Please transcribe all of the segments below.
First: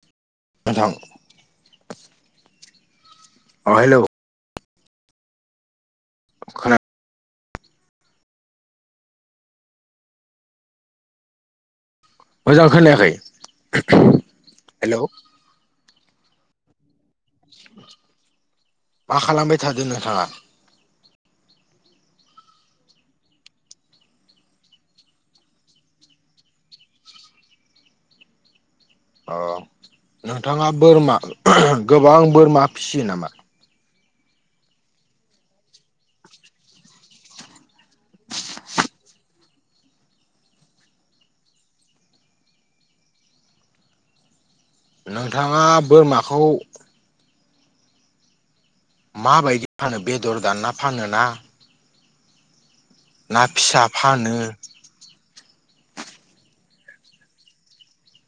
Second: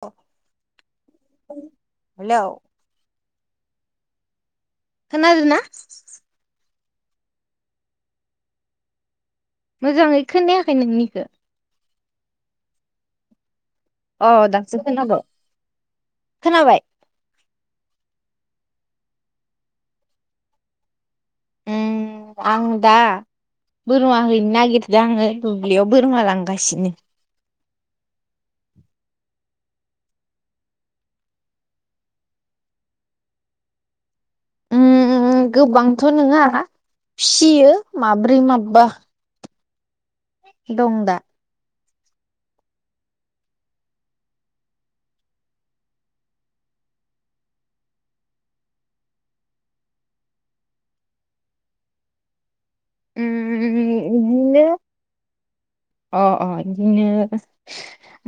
औ। नोंथां हेलौ। अ' हेल'। खोनादोंना? खोना मोजाङै खोनायाखै नोंनिखो। मोजां खोनायाखै? अ' दासो हेलौ खोनादो खोनाबाय खोनाबाय। मा खालामबाय थादो नोंथाङा। ओम आं दा बोरमा हैनो नागिरदों आङो दुब्लियाव बोरमा लांगासिनो। अ' नोंथाङा बोरमा गोबां बोरमा फिसियो नामा। ओम गोबांथ' नङा फिसियो माब्रै माबा। दं दा। नोंथाङा बोरमाखौ माबायदि फानो बेदर दानना फानो ना ना फिसा फानो बिदिनो अ' अ' बिदिनो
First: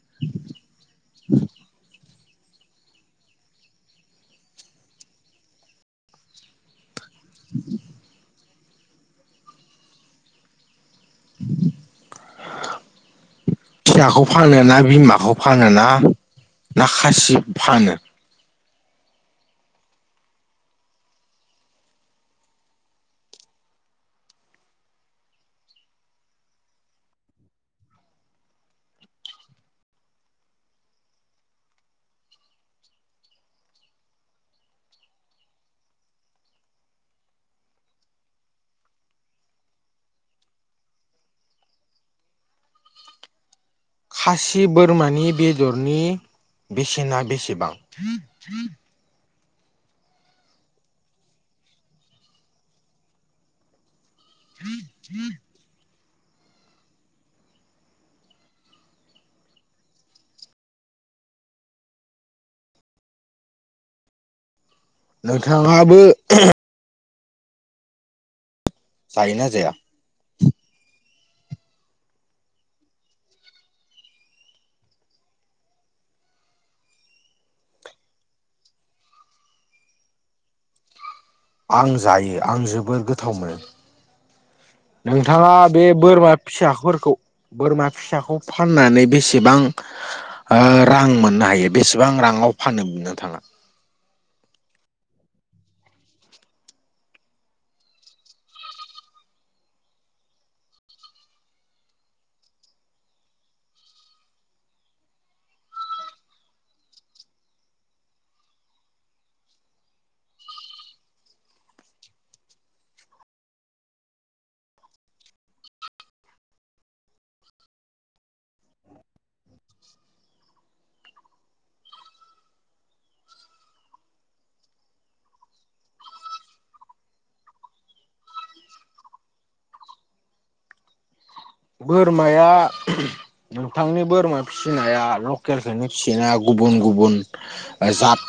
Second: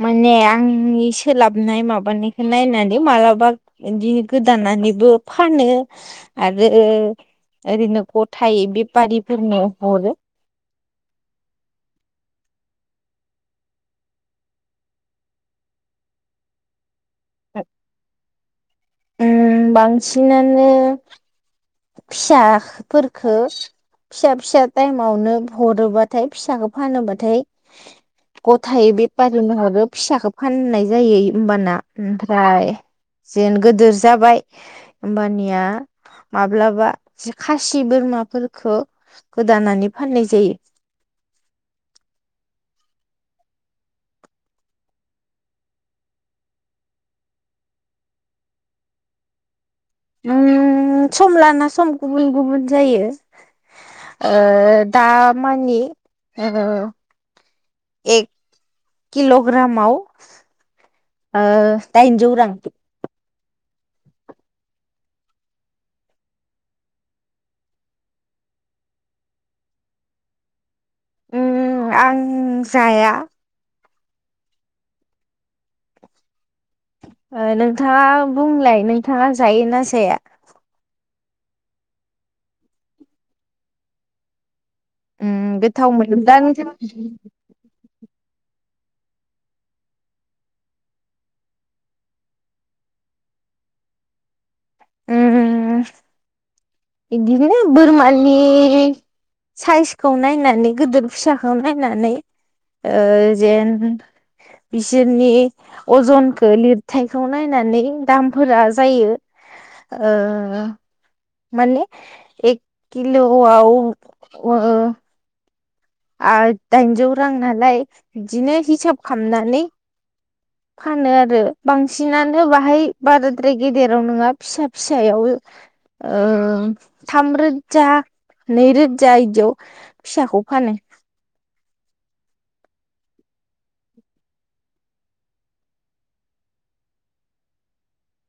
माने आंनि सोलाबनाय माबानि नायनानै मालाबा बिदिनो गोदानानैबो फानो आरो ओरैनो गथायै बेफारिफोरनो हरो। [unintelligible] फिसाखौ फानो ना, बिमाखौ फानो ना, ना खासिखौ फानो। ओम बांसिनानो फिसाफोरखो फिसा-फिसा टाइमावनो हरोबाथाय फिसाखौ फानोब्लाथाय [inaudible] गथायै बेफारिनि हरो फिसाखौ फाननाय जायो होमबाना। ओमफ्राय जेन गोदोर जाबाय होमबानिया माब्लाबा खासि बोरमाफोरखौ गोदानानै फाननाय जायो। खासि बोरमानि बेदरनि बेसेना बेसेबां? ओम सम लाना सम गुबुन गुबुन जायो। ओ दामानि ओ एक किल'ग्रामाव ओ दाइनजौ रां। नोंथाङाबो जायोना जाया? ओ आं जाया। नोंथाङा बुंलाय नोंथाङा जायोना जाया? आं जायो आं जोबोर गोथाव मोनो। उम नोंथाङा बे गोथाव बोरमा मोनोब्ला नोंथां फिसाफोरखौ बोरमा फिसाखौ फाननानै बेसेबां रां मोननो हायो बेसेबां राङाव फानो नोंथाङा? उम बेदिनो बोरमानि साइजखौ नायनानै गिदिर फिसाखौ नायनानै ओ जेन बिसोरनि अजनखौ लिरथायखौ नायनानै दामफोरा जायो। ओ माने ए किल'आव आर दाइनजौ रां नालाय बिदिनो हिसाब खालामनानै फानो आरो बांसिनानो बाहाय बाराद्राय गेदेराव नङा फिसा फिसायाव ओ थाम रोजा नैरोजा इदिङाव फिसाखौ फानो बोरमाया नोंथांनि बोरमा फिसिनाया लकेलखोनो फिसियोना गुबुन गुबुन जाद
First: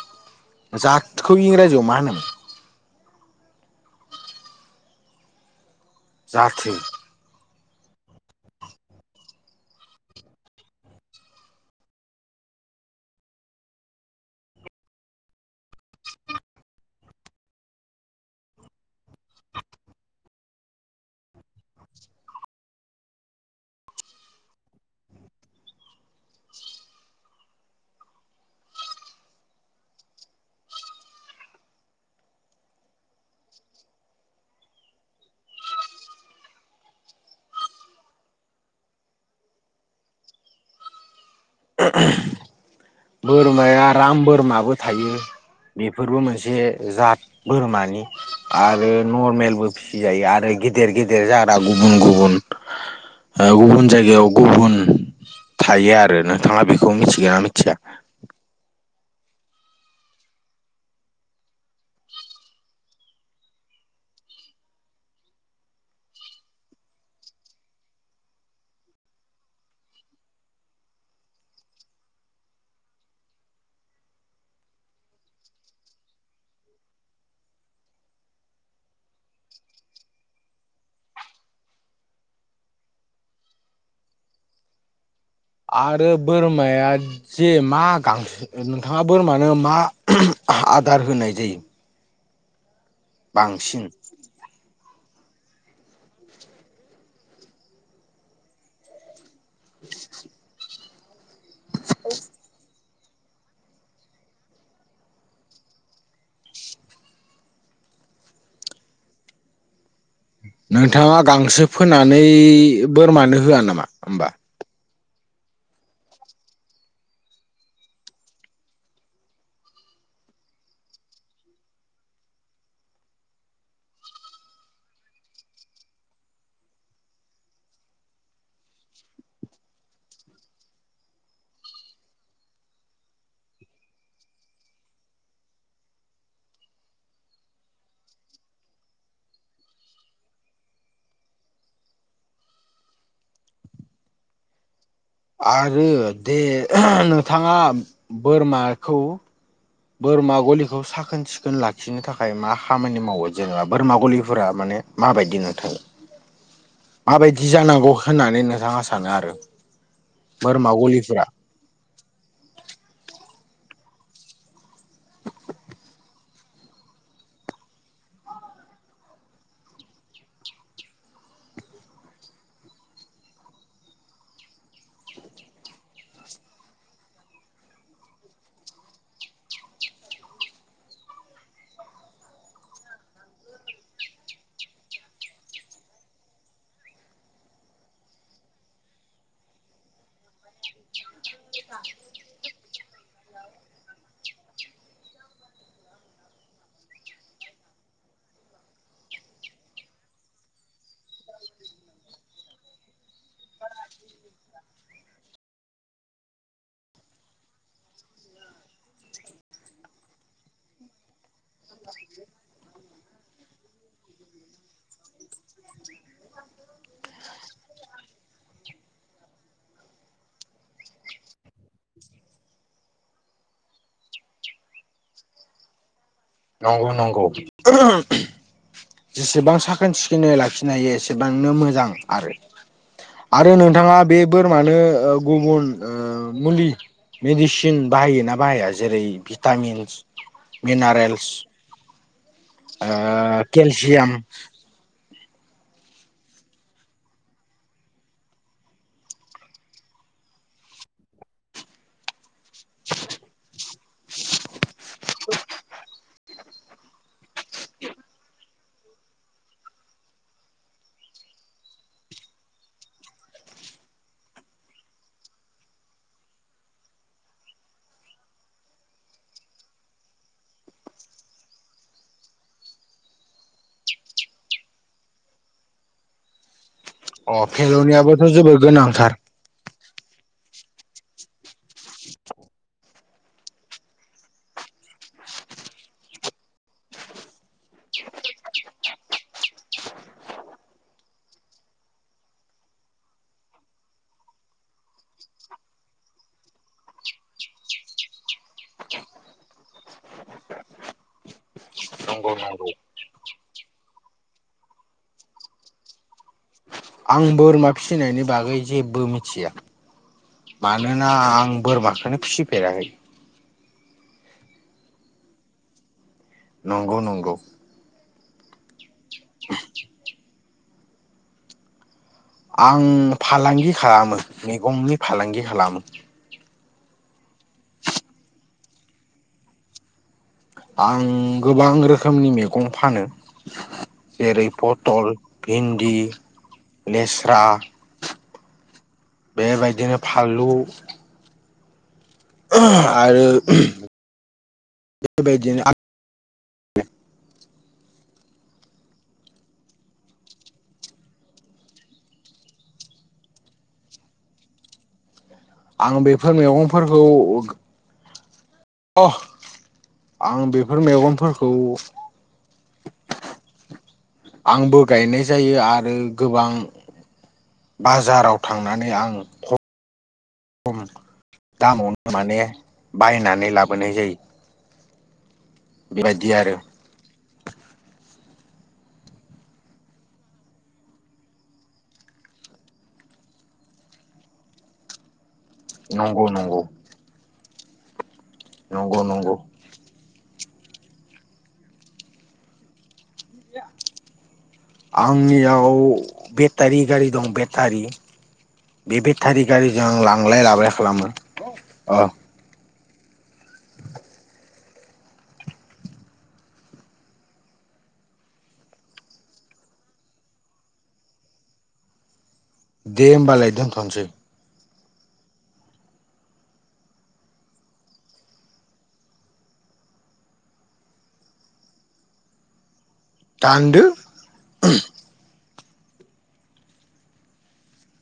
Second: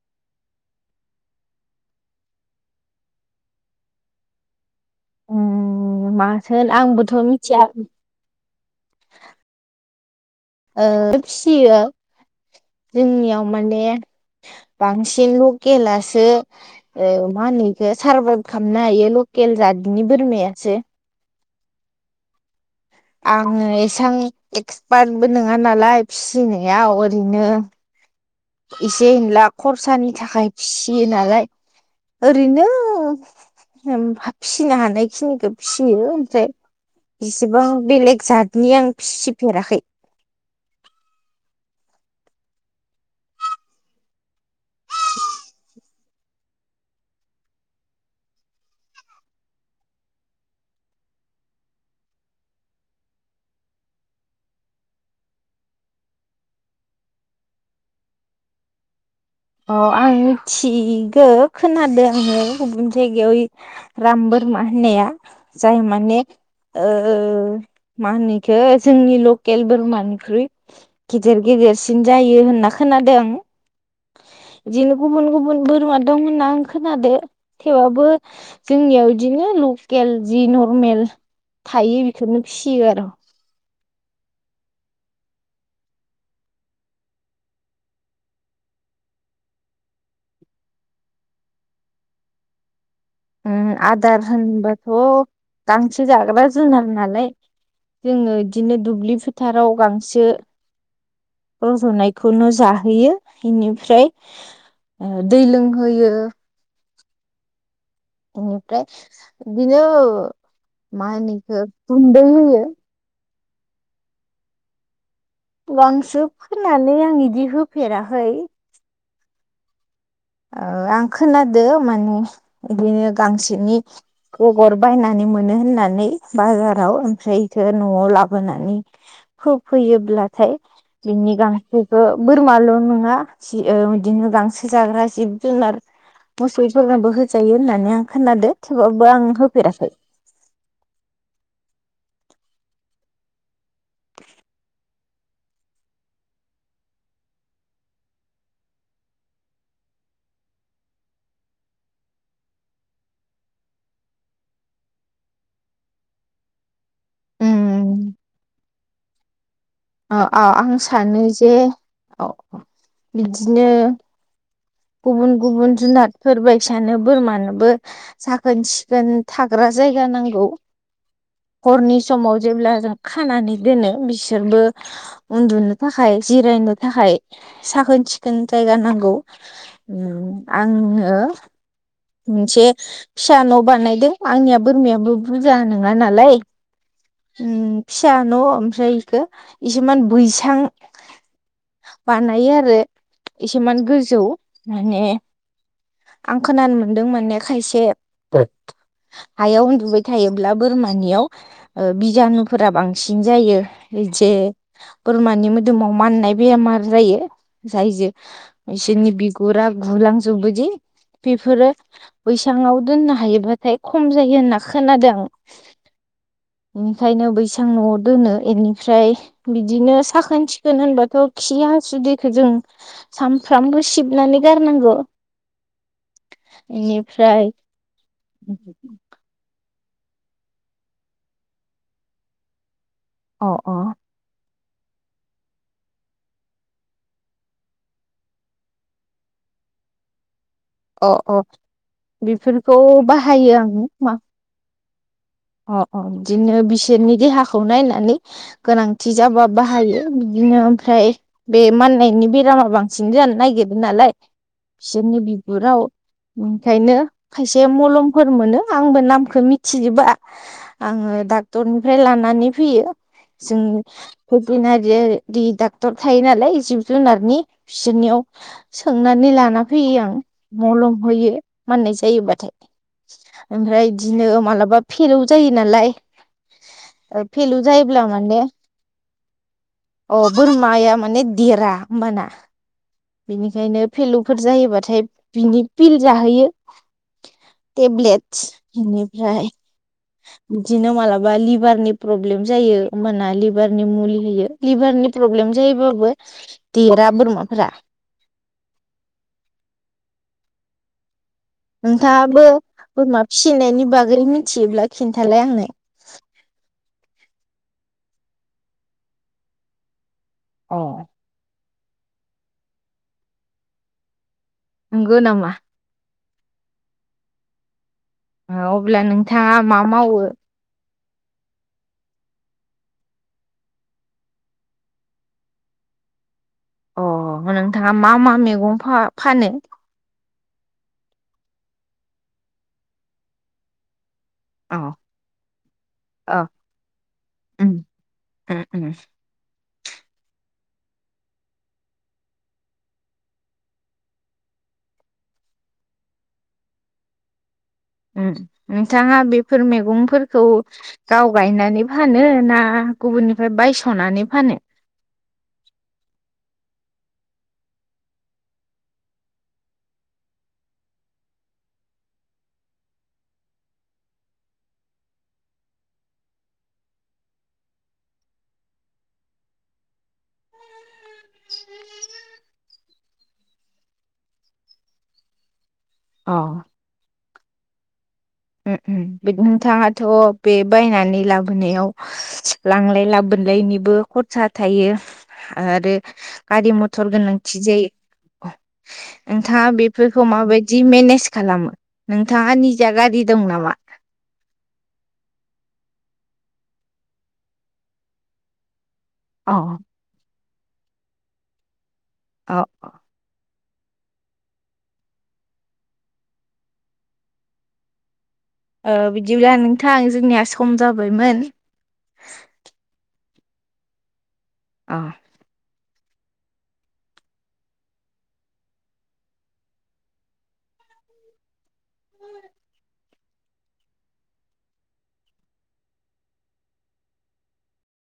जदखौ इंराजियाव मा होनो? उम माथो जाथो आंबोथ' मिथिया ओ फियो जोंनियाव माने बांसिन लकेलासो औ मा होनोैखौ सारभाइभ खालामनो हायो लकेल जादनि बोरमायासो आङो एसबां एक्सपार्टबो नङा नालाय फिसिनायाव ओरैनो एसे होनला खरसानि थाखाय फिसियो नालाय ओरैनो फिसिनो हानाय खिनिखौ फिसियो ओमफ्राय बेसिबां बेलेग जतनि आं फिसिफेराखै [unintelligible] बोरमाया राम बोरमाबो थायो। बेफोरबो मोनसे जात बोरमानि आरो नरमेलबो फिसिजायो आरो गेदेर गेदेर जाग्रा गुबुन गुबुन गुबुन जायगायाव गुबुन थायो आरो नोंथाङा बेखौ मिथिगोन ना मिथिया अ आं मिथिगौ खोनादों आङो गुबुन जायगायाव राम बोरमा होननाया जाय माने ओ मा होनोखौ जोंनि लकेल बोरमानिख्रुइ गिदेर गिदेरसिन जायो होनना खोनादों। बिदिनो गुबुन गुबुन बोरमा दं होनना आं खोनादो थेवबाबो जोंनियाव बिदिनो लकेल जि नरमेल थायो बेखौनो फियो आरो आरो बोरमाया जे मा गां नोंथाङा बोरमानो मा आदार होनाय जायो। उम बांसिन आदार होनबाथ' गांसो जाग्रा जुनार नालाय जोङो बिदिनो दुब्लि फोथाराव गांसो रज'नायखौनो जाहोयो बेनिफ्राय दै लोंहोयो बेनिफ्राय बिदिनो मा नोंथाङा होनो गांसो इखो फोनानै गुन्दै होयो बोरमानो होआ नामा होमबा गांसो फोननानै आं बिदि होफेराखै ओ आं खोनादों माने बिदिनो गांसोनि गगर बायनानै मोनो होननानै बाजाराव ओमफ्रायथो न'आव लाबोनानै हो फैयोब्लाथाय बिनि गांसोखौ बोरमाल' नङा ओ बिदिनो गांसो जाग्रा जिब जुनार मोसौफोरनाबो होजायो होननानै आं खोनादो थेवाबबो आं होफेराखै। [inaudible] आरो दे नोंथाङा बोरमाखौ बोरमा गलिखौ साखोन सिखोन लाखिनो थाखाय मा खामानि मावो। जेनेबा बोरमा गलिफोरा माने माबायदि नुथाय माबायदि जानांगौ उम होननानै नोंथाङा सानो आरो? अ' अ' बोरमा आं गलिफोरा सानो जे अ' बिदिनो गुबुन गुबुन जुनादफोर बायदिसानो बोरमानोबो साखोन सिखोन थाग्रा जायगा नांगौ। हरनि समाव जेब्ला जों खानानै दोनो बिसोरबो उन्दुनो थाखाय जिरायनो थाखाय साखोन सिखोन जायगा नांगौ। आङो मोनसे फिसा न' बानायदों आंनिया बोरमायाबो बुरजा नङा नालाय। उम फिसा न' ओमफ्राय बेखौ इसुमान बैसां बानायो आरो एसेमान गोजौ माने आं खोनानो मोनदोंमोन ने खायसे हायाव उन्दुबाय थायोब्ला बोरमानियाव बिजानुफोरा बांसिन जायो। जे बोरमानि मोदोमाव माननाय बेमार जायो। जायजो बिसोरनि बिगुरा गुलांजोबबो बेफोरो बैसांआव दोननो हायोबाथाय खम जायो होनना खोनादों आं। बेनिखायनो बैसां न'आव दोनो इनिफ्राय बिदिनो साखोन सिखोन होनबाथ' खि हासुदिखौ जों सामफ्रामबो सिबनानै गारनांगौ। नंगौ नंगौ इनिफ्राय जेसेबां साखोन सिखोनै लाखिनो हायो एसेबांनो मोजां आरो। अ आरो अ नोंथाङा बे बोरमानो ओ गुबुन ओ मुलि मेडिसिन बाहायोना बाहाया जेरै भिटामिन्स अ मिनारेल्स? अ बेफोरखौ ओ बाहायो आं केलसियाम मा। अ'-अ' बिदिनो बिसोरनि देहाखौ नायनानै गोनांथि जाबा बाहायो बिदिनो ओमफ्राय बे माननायनि बे बेरामा बांसिन जानो नागिरदों नालाय बिसोरनि बिगुराव ओंखायनो खायसे मलमफोर मोनो आंबो नामखौ मिथिजोबा आङो डाक्टरनिफ्राय लानानै फैयो। जों भेटेनारि डाक्टर थायो नालाय जिब जुनारनि बिसोरनियाव सोंनानै लाना फैयो आं। मलम होयो माननाय जायोबाथाय। ओमफ्राय बिदिनो माबलाबा फेलोव जायो नालाय अ फिलु जैबब्ला फेल'नियाबोथ' माने जोबोर गोनांथार अ' बोरमाया माने देरा होनोमबाना। बिनिखायनो फलुफोर जायोबाथाय बिनि बिल जाहोयो। टेब्लेटस बेनिफ्राय बिदिनो मालाबा लिभारनि प्रब्लेम जायो। होमबाना लिभारनि मुलि होयो। लिभारनि प्रब्लेम जायोबाबो देरा बोरमाफोरा। नंगौ नोंथाङाबो नंगौ बोरमा फिसिनायनि बागै मिथियोब्ला खिन्थालाय आंनो। आं बोरमा फिसिनायनि बागै जेबो मिथिया। अ मानोना आं बोरमाखोनो फिसिफेराखै। नंगौ नामा? नंगौ-नंगौ। अब्ला नोंथाङा मा मावो? आं फालांगि खालामो मैगंनि फालांगि खालामो अ नोंथाङा मा मा मैगं फानो आं गोबां रोखोमनि मैगं फानो जेरै अ पटल भिन्दि अ लेस्रा ओ ओ बेबायदिनो फानलु आरो बेबायदिनो नोंथाङा बेफोर मैगंफोरखौ गाव गायनानै फानो ना गुबुननिफ्राय बायस'नानै फानो आं बेफोर मैगंफोरखौ अ आं बेफोर मेगंफोरखौ आंबो गायनाय जायो आरो गोबां बाजाराव थांनानै आं खम दामावनो माने बायनानै लाबोनाय जायो। बेबायदि अ आरो [inaudible] नोंथाङाथ' बे बायनानै लाबोनायाव लांलाय लाबोनलायनिबो खरसा थायो आरो नंगौ नंगौ गारि मथर गोनांथि जायो नंगौ नंगौ नोंथाङा बे खौ माबायदि मेनेज खालामो नोंथाङा निजा गारि दं नामा आंनियाव बेटारि गारि दं बेटारि बे बेटारि अ गारिजों आं लांलाय लाबोलाय खालामो अ अ अ ओ बिदिब्ला नोंथां जोंनिया सम जाबायमोन दे होमबालाय दोनथ'नोसै औ दानदो